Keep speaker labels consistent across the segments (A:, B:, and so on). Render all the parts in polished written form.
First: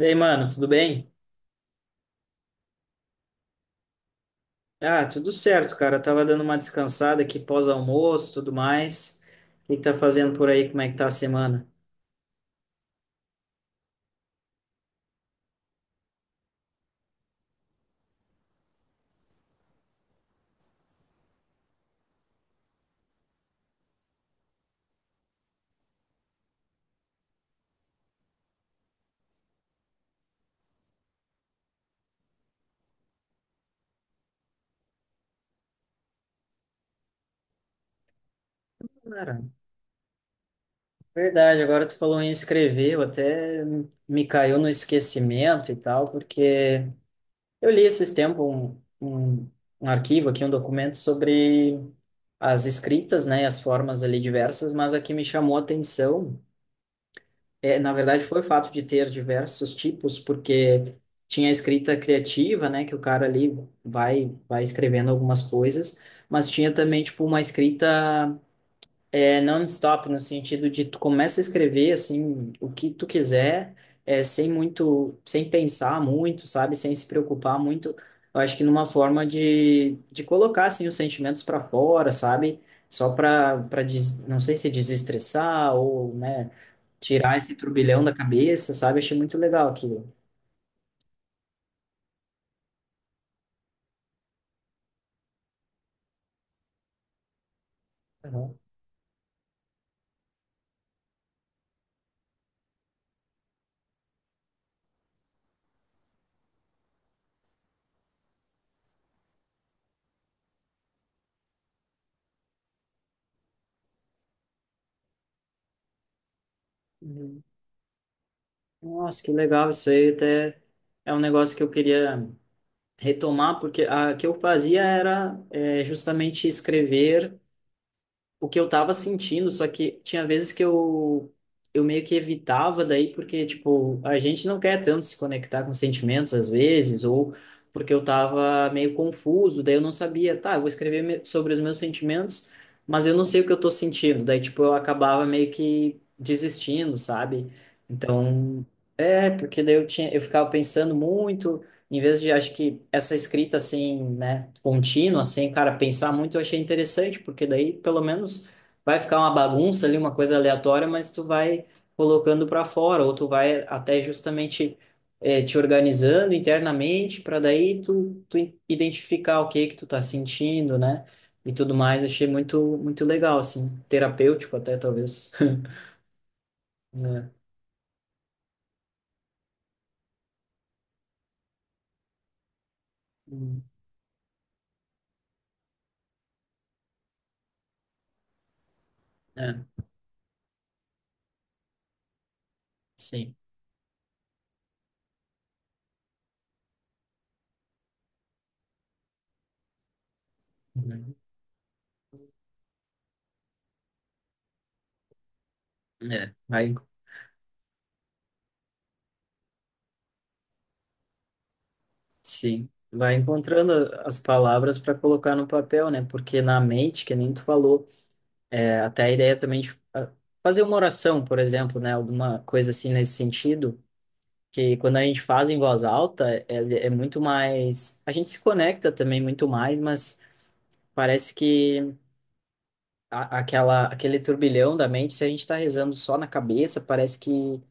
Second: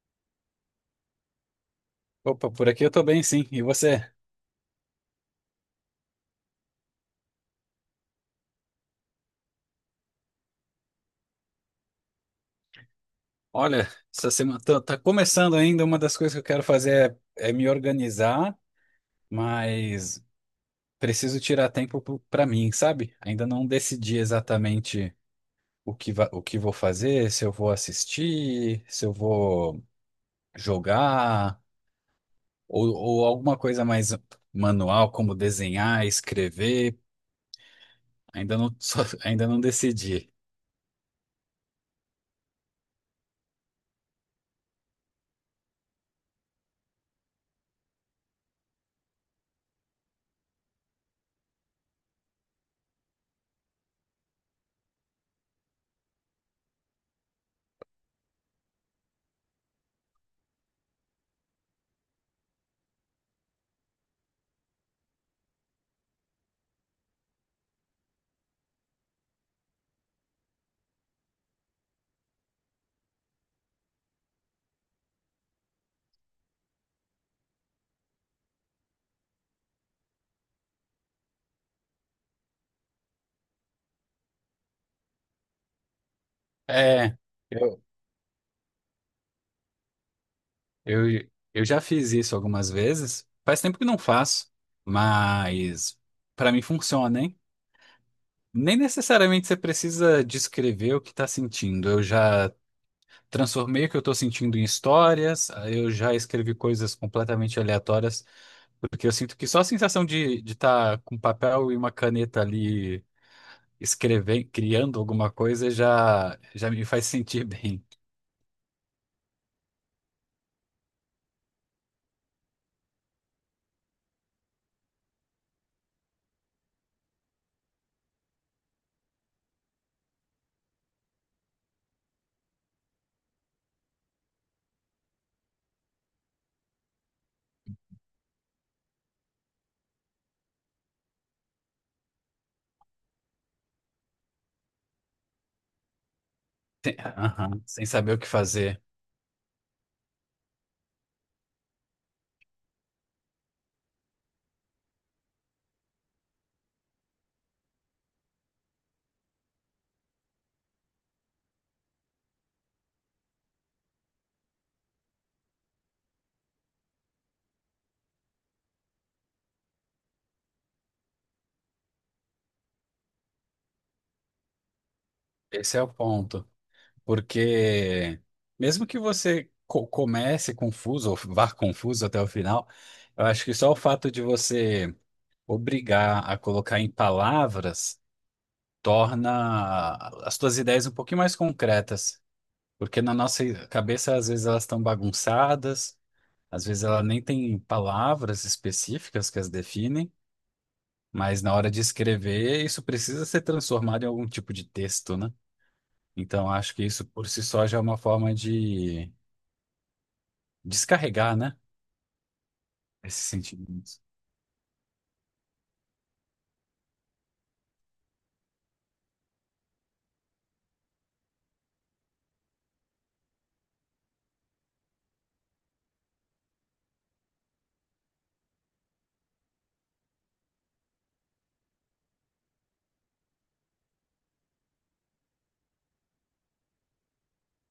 A: E aí, mano, tudo bem?
B: Opa, por aqui eu tô bem, sim. E você?
A: Ah, tudo certo, cara. Eu tava dando uma descansada aqui pós-almoço, tudo mais. O que que tá fazendo por aí? Como é que tá a semana?
B: Olha, essa semana tá começando ainda. Uma das coisas que eu quero fazer é me organizar, mas preciso tirar tempo pra mim, sabe? Ainda não decidi exatamente o o que vou fazer, se eu vou assistir, se eu vou jogar, ou alguma coisa mais manual, como desenhar, escrever. Ainda não,
A: Cara,
B: ainda não decidi.
A: verdade, agora tu falou em escrever, eu até me caiu no esquecimento e tal, porque eu li esses tempos um arquivo aqui, um documento sobre as escritas, né, e as formas ali diversas, mas a que me chamou a atenção. É, na verdade, foi o fato de ter diversos tipos, porque tinha a escrita criativa, né, que o cara ali vai escrevendo algumas coisas, mas tinha também tipo uma escrita é non-stop, no sentido de tu começa a escrever, assim, o que tu quiser, é, sem muito, sem pensar muito, sabe? Sem se preocupar muito. Eu acho que numa forma de colocar, assim, os sentimentos para fora, sabe? Só não sei se é desestressar ou, né,
B: É.
A: tirar esse turbilhão da cabeça, sabe? Achei muito legal aquilo.
B: Eu, eu já fiz isso algumas vezes. Faz tempo que não faço, mas para mim funciona, hein?
A: Aham.
B: Nem necessariamente você precisa descrever o que está sentindo. Eu já transformei o que eu estou sentindo em histórias, eu já escrevi coisas completamente aleatórias, porque eu sinto que só a sensação de estar com um papel e uma caneta ali escrevendo, criando alguma coisa já me faz
A: Uhum.
B: sentir bem.
A: Nossa, que legal isso aí, até é um negócio que eu queria retomar, porque a que eu fazia era é, justamente escrever o que eu estava sentindo, só que tinha vezes que eu meio que evitava daí, porque, tipo, a gente não quer tanto se conectar com sentimentos às vezes, ou porque eu estava meio confuso, daí eu não sabia, tá, eu vou escrever sobre os meus sentimentos, mas eu não sei o que eu estou sentindo, daí, tipo, eu acabava meio que desistindo, sabe?
B: Aham, sem saber o que
A: Então,
B: fazer.
A: é, porque daí eu tinha, eu ficava pensando muito, em vez de, acho que essa escrita assim, né, contínua, assim, cara, pensar muito, eu achei interessante, porque daí pelo menos vai ficar uma bagunça ali, uma coisa aleatória, mas tu vai colocando para fora, ou tu vai até justamente te organizando internamente, para daí tu identificar o que que tu tá sentindo, né, e tudo mais. Achei muito, muito legal, assim, terapêutico até, talvez.
B: Esse é o ponto.
A: É,
B: Porque mesmo que você comece confuso ou vá confuso até o final, eu acho que
A: hum,
B: só o fato de você obrigar a colocar em palavras
A: é,
B: torna as suas ideias um pouquinho mais concretas. Porque na
A: sim.
B: nossa cabeça, às vezes, elas estão bagunçadas, às vezes ela nem tem palavras específicas que as definem,
A: Uhum.
B: mas na hora de escrever, isso precisa ser transformado em algum tipo de texto, né?
A: É,
B: Então,
A: vai.
B: acho que isso por si só já é uma forma de descarregar, né?
A: Sim, vai
B: Esses
A: encontrando
B: sentimentos.
A: as palavras para colocar no papel, né? Porque na mente, que nem tu falou, é, até a ideia também de fazer uma oração, por exemplo, né? Alguma coisa assim nesse sentido, que quando a gente faz em voz alta, é, é muito mais. A gente se conecta também muito mais, mas parece que aquela, aquele turbilhão da mente, se a gente está rezando só na cabeça, parece que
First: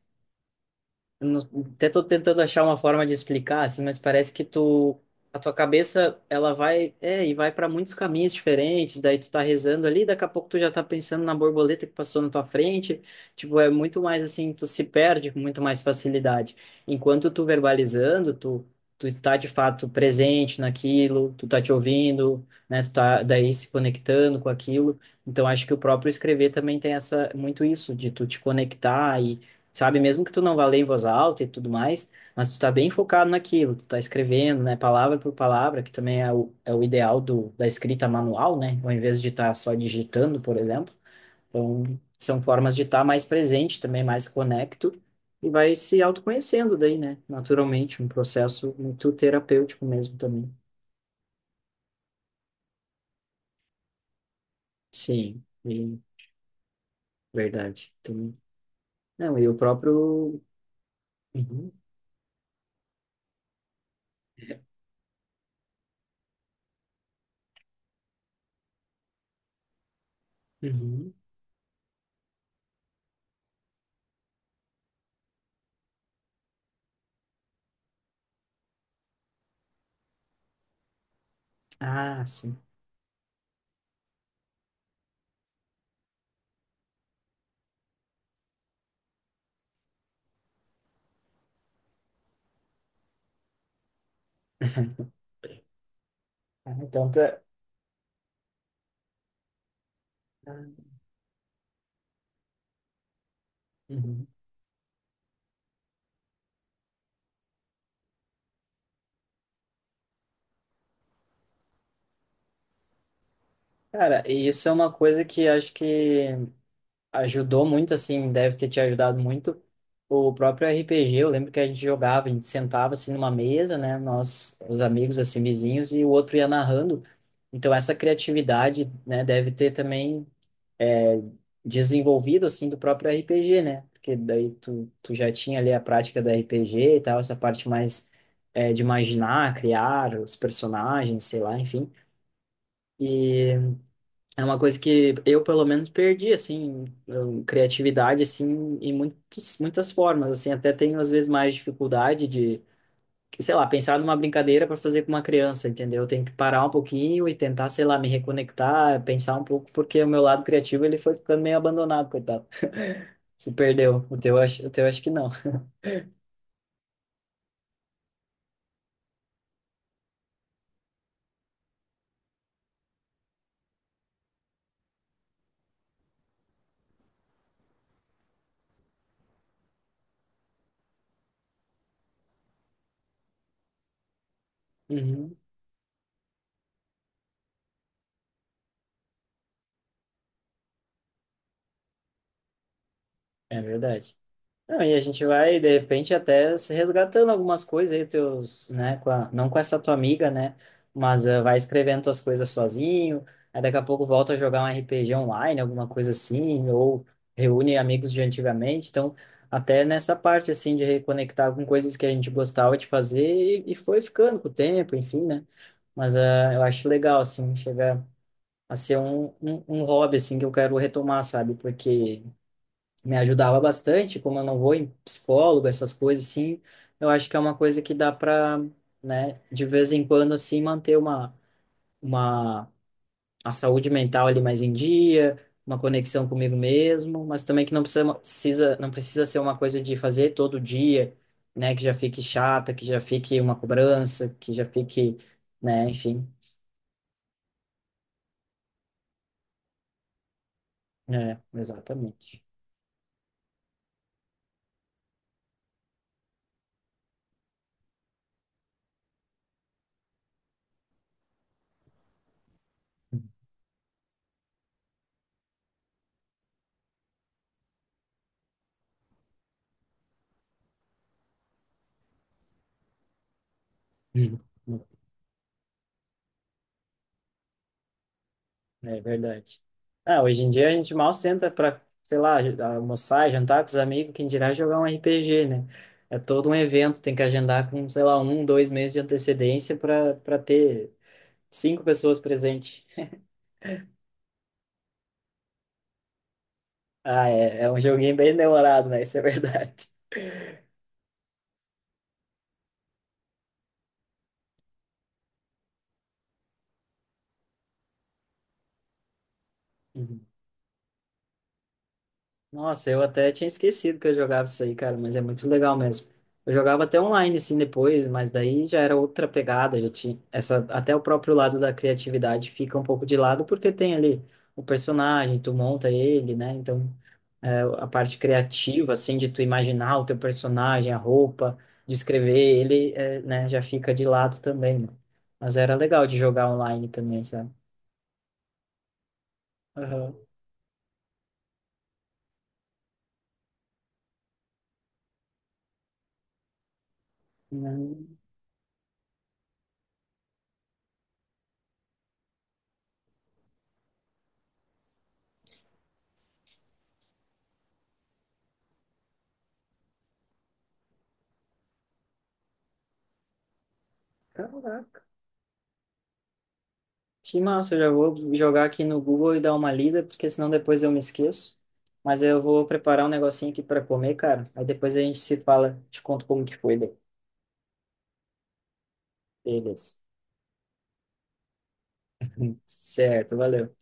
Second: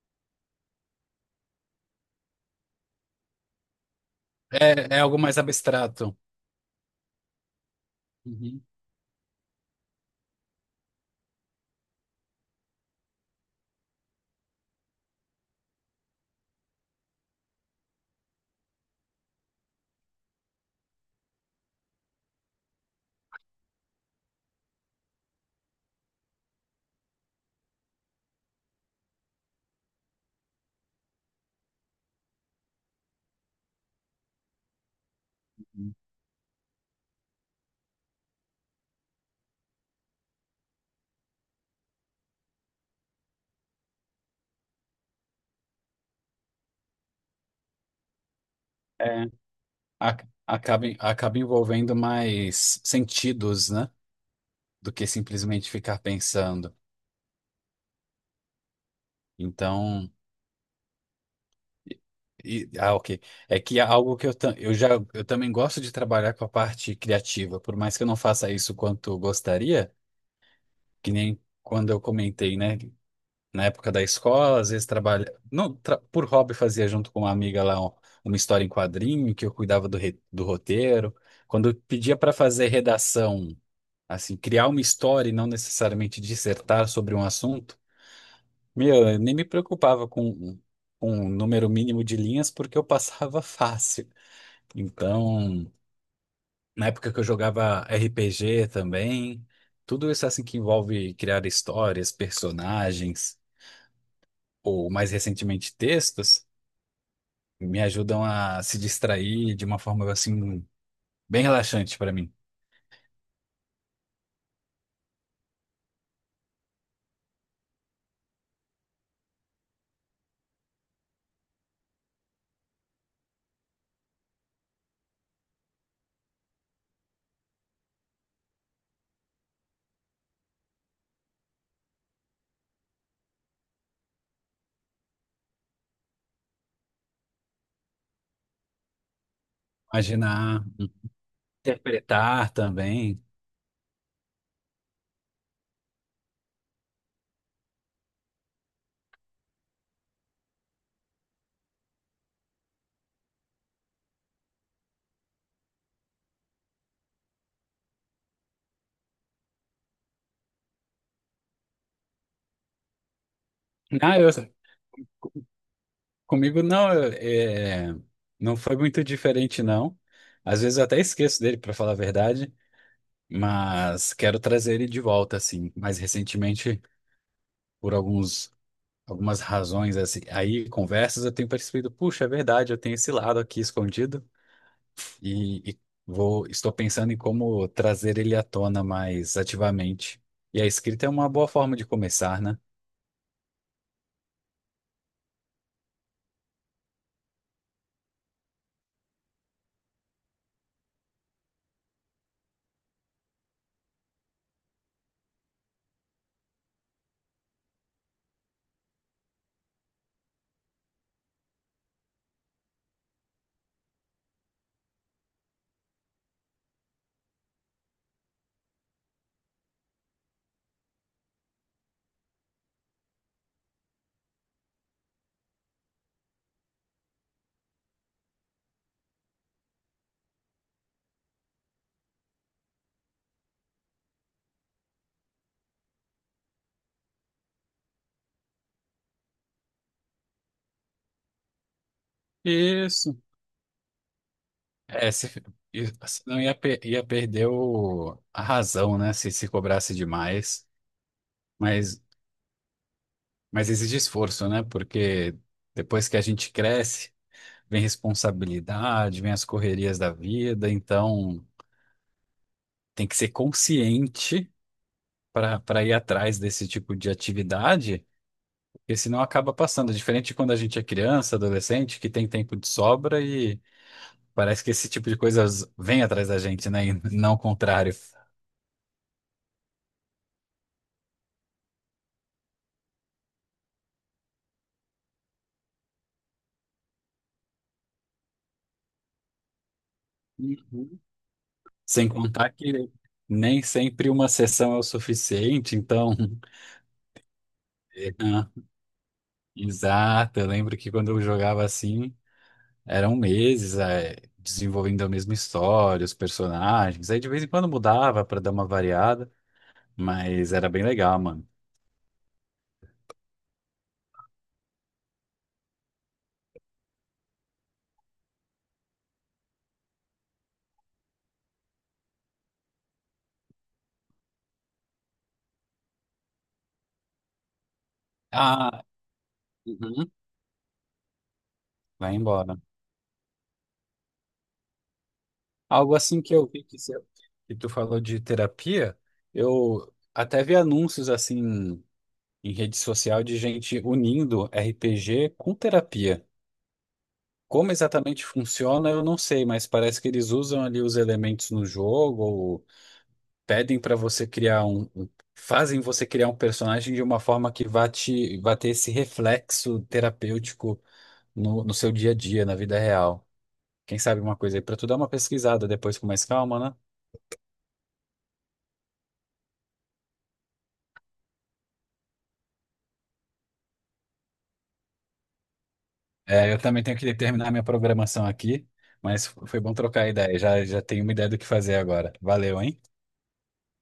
A: eu não- até tô tentando achar uma forma de explicar, assim, mas parece que
B: É,
A: tu,
B: é algo
A: a
B: mais
A: tua
B: abstrato.
A: cabeça, ela vai, é, e vai para muitos caminhos
B: Uhum.
A: diferentes, daí tu tá rezando ali, daqui a pouco tu já tá pensando na borboleta que passou na tua frente, tipo, é muito mais assim, tu se perde com muito mais facilidade. Enquanto tu verbalizando, tu está de fato presente naquilo, tu tá te ouvindo, né, tu tá daí se conectando com aquilo. Então acho que o próprio escrever também tem essa muito isso de tu te conectar e sabe? Mesmo que tu não vá ler em voz alta e tudo mais, mas tu tá bem focado naquilo, tu tá escrevendo, né? Palavra por palavra, que também é o ideal do, da escrita manual, né? Ao invés de estar só digitando, por exemplo. Então, são formas de estar mais presente também, mais conecto, e vai se autoconhecendo daí, né? Naturalmente, um processo muito
B: É,
A: terapêutico mesmo também.
B: acaba, acaba envolvendo mais sentidos, né? Do que
A: Sim,
B: simplesmente ficar
A: e-
B: pensando.
A: verdade. Também. Não, e o
B: Então,
A: próprio... Uhum,
B: ok. É que é algo que eu já eu também gosto de trabalhar com a parte criativa, por mais que eu não faça isso quanto gostaria, que
A: uhum.
B: nem quando eu comentei, né? Na época da escola, às vezes trabalha, não, tra- por hobby fazia junto com uma amiga lá uma história em quadrinho, que eu cuidava do roteiro. Quando eu pedia
A: Ah,
B: para
A: sim.
B: fazer redação, assim, criar uma história e não necessariamente dissertar sobre um assunto, meu, eu nem me com um número mínimo de linhas porque eu passava fácil. Então,
A: Ah,
B: na
A: então,
B: época que eu
A: tá...
B: jogava RPG também, tudo isso assim que
A: ah,
B: envolve criar histórias, personagens,
A: uhum.
B: ou mais recentemente textos, me ajudam a se distrair de uma forma assim bem relaxante para mim.
A: Cara, e isso é uma coisa que acho que ajudou muito, assim, deve ter te ajudado muito. O próprio RPG, eu lembro que a gente jogava, a gente sentava assim numa mesa, né? Nós, os amigos, assim, vizinhos, e o outro ia narrando. Então, essa criatividade, né, deve ter também é, desenvolvido, assim, do próprio RPG, né? Porque daí tu, já tinha ali a prática do RPG e tal, essa parte mais é, de imaginar, criar os
B: Imaginar,
A: personagens, sei lá, enfim.
B: interpretar também.
A: E é uma coisa que eu, pelo menos, perdi, assim, eu- criatividade, assim, em muitas formas, assim, até tenho, às vezes, mais dificuldade de, sei lá, pensar numa brincadeira para fazer com uma criança, entendeu? Eu tenho que parar um pouquinho e tentar, sei lá, me reconectar, pensar um pouco, porque o meu lado criativo, ele foi ficando meio abandonado, coitado. Se perdeu.
B: Ah, eu,
A: O teu acho que não.
B: comigo não, é, não foi muito diferente não. Às vezes eu até esqueço dele, para falar a verdade, mas quero trazer ele de volta assim. Mais recentemente, por alguns algumas razões assim, aí conversas eu tenho percebido, puxa, é verdade, eu tenho esse lado aqui escondido.
A: Uhum.
B: E vou, estou pensando em como trazer ele à tona mais ativamente. E a escrita é uma boa forma de começar, né?
A: É verdade. Não, e a gente vai, de repente, até se resgatando algumas coisas aí, teus, né, com não com essa tua amiga, né, mas vai escrevendo tuas coisas sozinho, aí daqui a pouco volta a jogar um RPG online, alguma coisa assim, ou reúne amigos de antigamente, então, até nessa parte, assim, de reconectar com coisas que a gente gostava de fazer e foi ficando com o tempo, enfim, né, mas eu acho legal, assim, chegar a ser um hobby, assim, que eu quero retomar, sabe, porque me ajudava bastante, como eu não vou em psicólogo, essas coisas assim, eu acho que é uma coisa que dá para, né, de vez em quando assim manter uma a saúde mental ali mais em dia, uma conexão comigo mesmo, mas também que não precisa não precisa ser uma coisa de fazer todo dia, né, que já fique chata, que já
B: Isso.
A: fique uma cobrança, que já
B: É,
A: fique,
B: se, e-
A: né, enfim,
B: Senão ia, ia perder a razão, né? Se se cobrasse demais.
A: é,
B: Mas,
A: exatamente.
B: mas exige esforço, né? Porque depois que a gente cresce, vem responsabilidade, vem as correrias da vida. Então, tem que ser consciente para ir atrás desse tipo de atividade. Porque senão acaba passando. Diferente de quando a gente é criança, adolescente, que tem tempo de sobra e
A: Digo.
B: parece que esse tipo de coisa vem atrás da gente, né? E não o contrário.
A: É verdade. Ah, hoje em dia a gente mal senta para, sei lá, almoçar, jantar com os amigos, quem dirá jogar um RPG, né? É todo um evento, tem que agendar com, sei lá, um, dois meses de antecedência para ter
B: Uhum.
A: cinco
B: Sem
A: pessoas
B: contar
A: presentes.
B: que nem sempre uma sessão é o suficiente, então.
A: Ah, é, é um
B: É.
A: joguinho bem
B: Ah,
A: demorado, né? Isso é verdade.
B: exato, eu lembro que quando eu jogava assim, eram meses, desenvolvendo a mesma história, os personagens. Aí de vez em quando mudava para dar uma variada,
A: Uhum.
B: mas era bem legal, mano.
A: Nossa, eu até tinha esquecido que eu jogava isso aí, cara, mas é muito legal mesmo. Eu jogava até online, assim, depois, mas daí já era outra pegada, já tinha essa, até o próprio lado da criatividade fica um pouco de lado, porque tem ali o personagem, tu monta ele, né? Então, é, a parte
B: Ah,
A: criativa, assim, de tu imaginar o
B: uhum.
A: teu personagem, a roupa,
B: Vai
A: descrever
B: embora.
A: ele, é, né, já fica de lado também, né? Mas era
B: Algo
A: legal de
B: assim que eu
A: jogar
B: vi que,
A: online
B: se-
A: também, sabe?
B: que tu falou de terapia, eu
A: Aham.
B: até vi anúncios assim em rede social de gente unindo RPG com terapia. Como
A: Hum.
B: exatamente funciona, eu não sei, mas parece que eles usam ali os elementos no jogo, ou pedem para você criar fazem você criar um personagem de uma forma que vá te, vá ter esse reflexo terapêutico no seu dia a dia, na vida real. Quem sabe uma coisa aí para tu dar uma pesquisada depois com mais calma, né?
A: Que massa, eu já vou jogar aqui no Google e dar uma lida, porque senão depois eu me esqueço. Mas eu vou preparar um negocinho aqui para comer, cara. Aí depois a gente se fala, te conto como
B: É,
A: que
B: eu
A: foi.
B: também
A: Daí.
B: tenho que terminar minha programação aqui, mas foi bom
A: Beleza.
B: trocar a ideia. Já, já tenho uma ideia do que fazer agora. Valeu, hein?
A: Certo, valeu.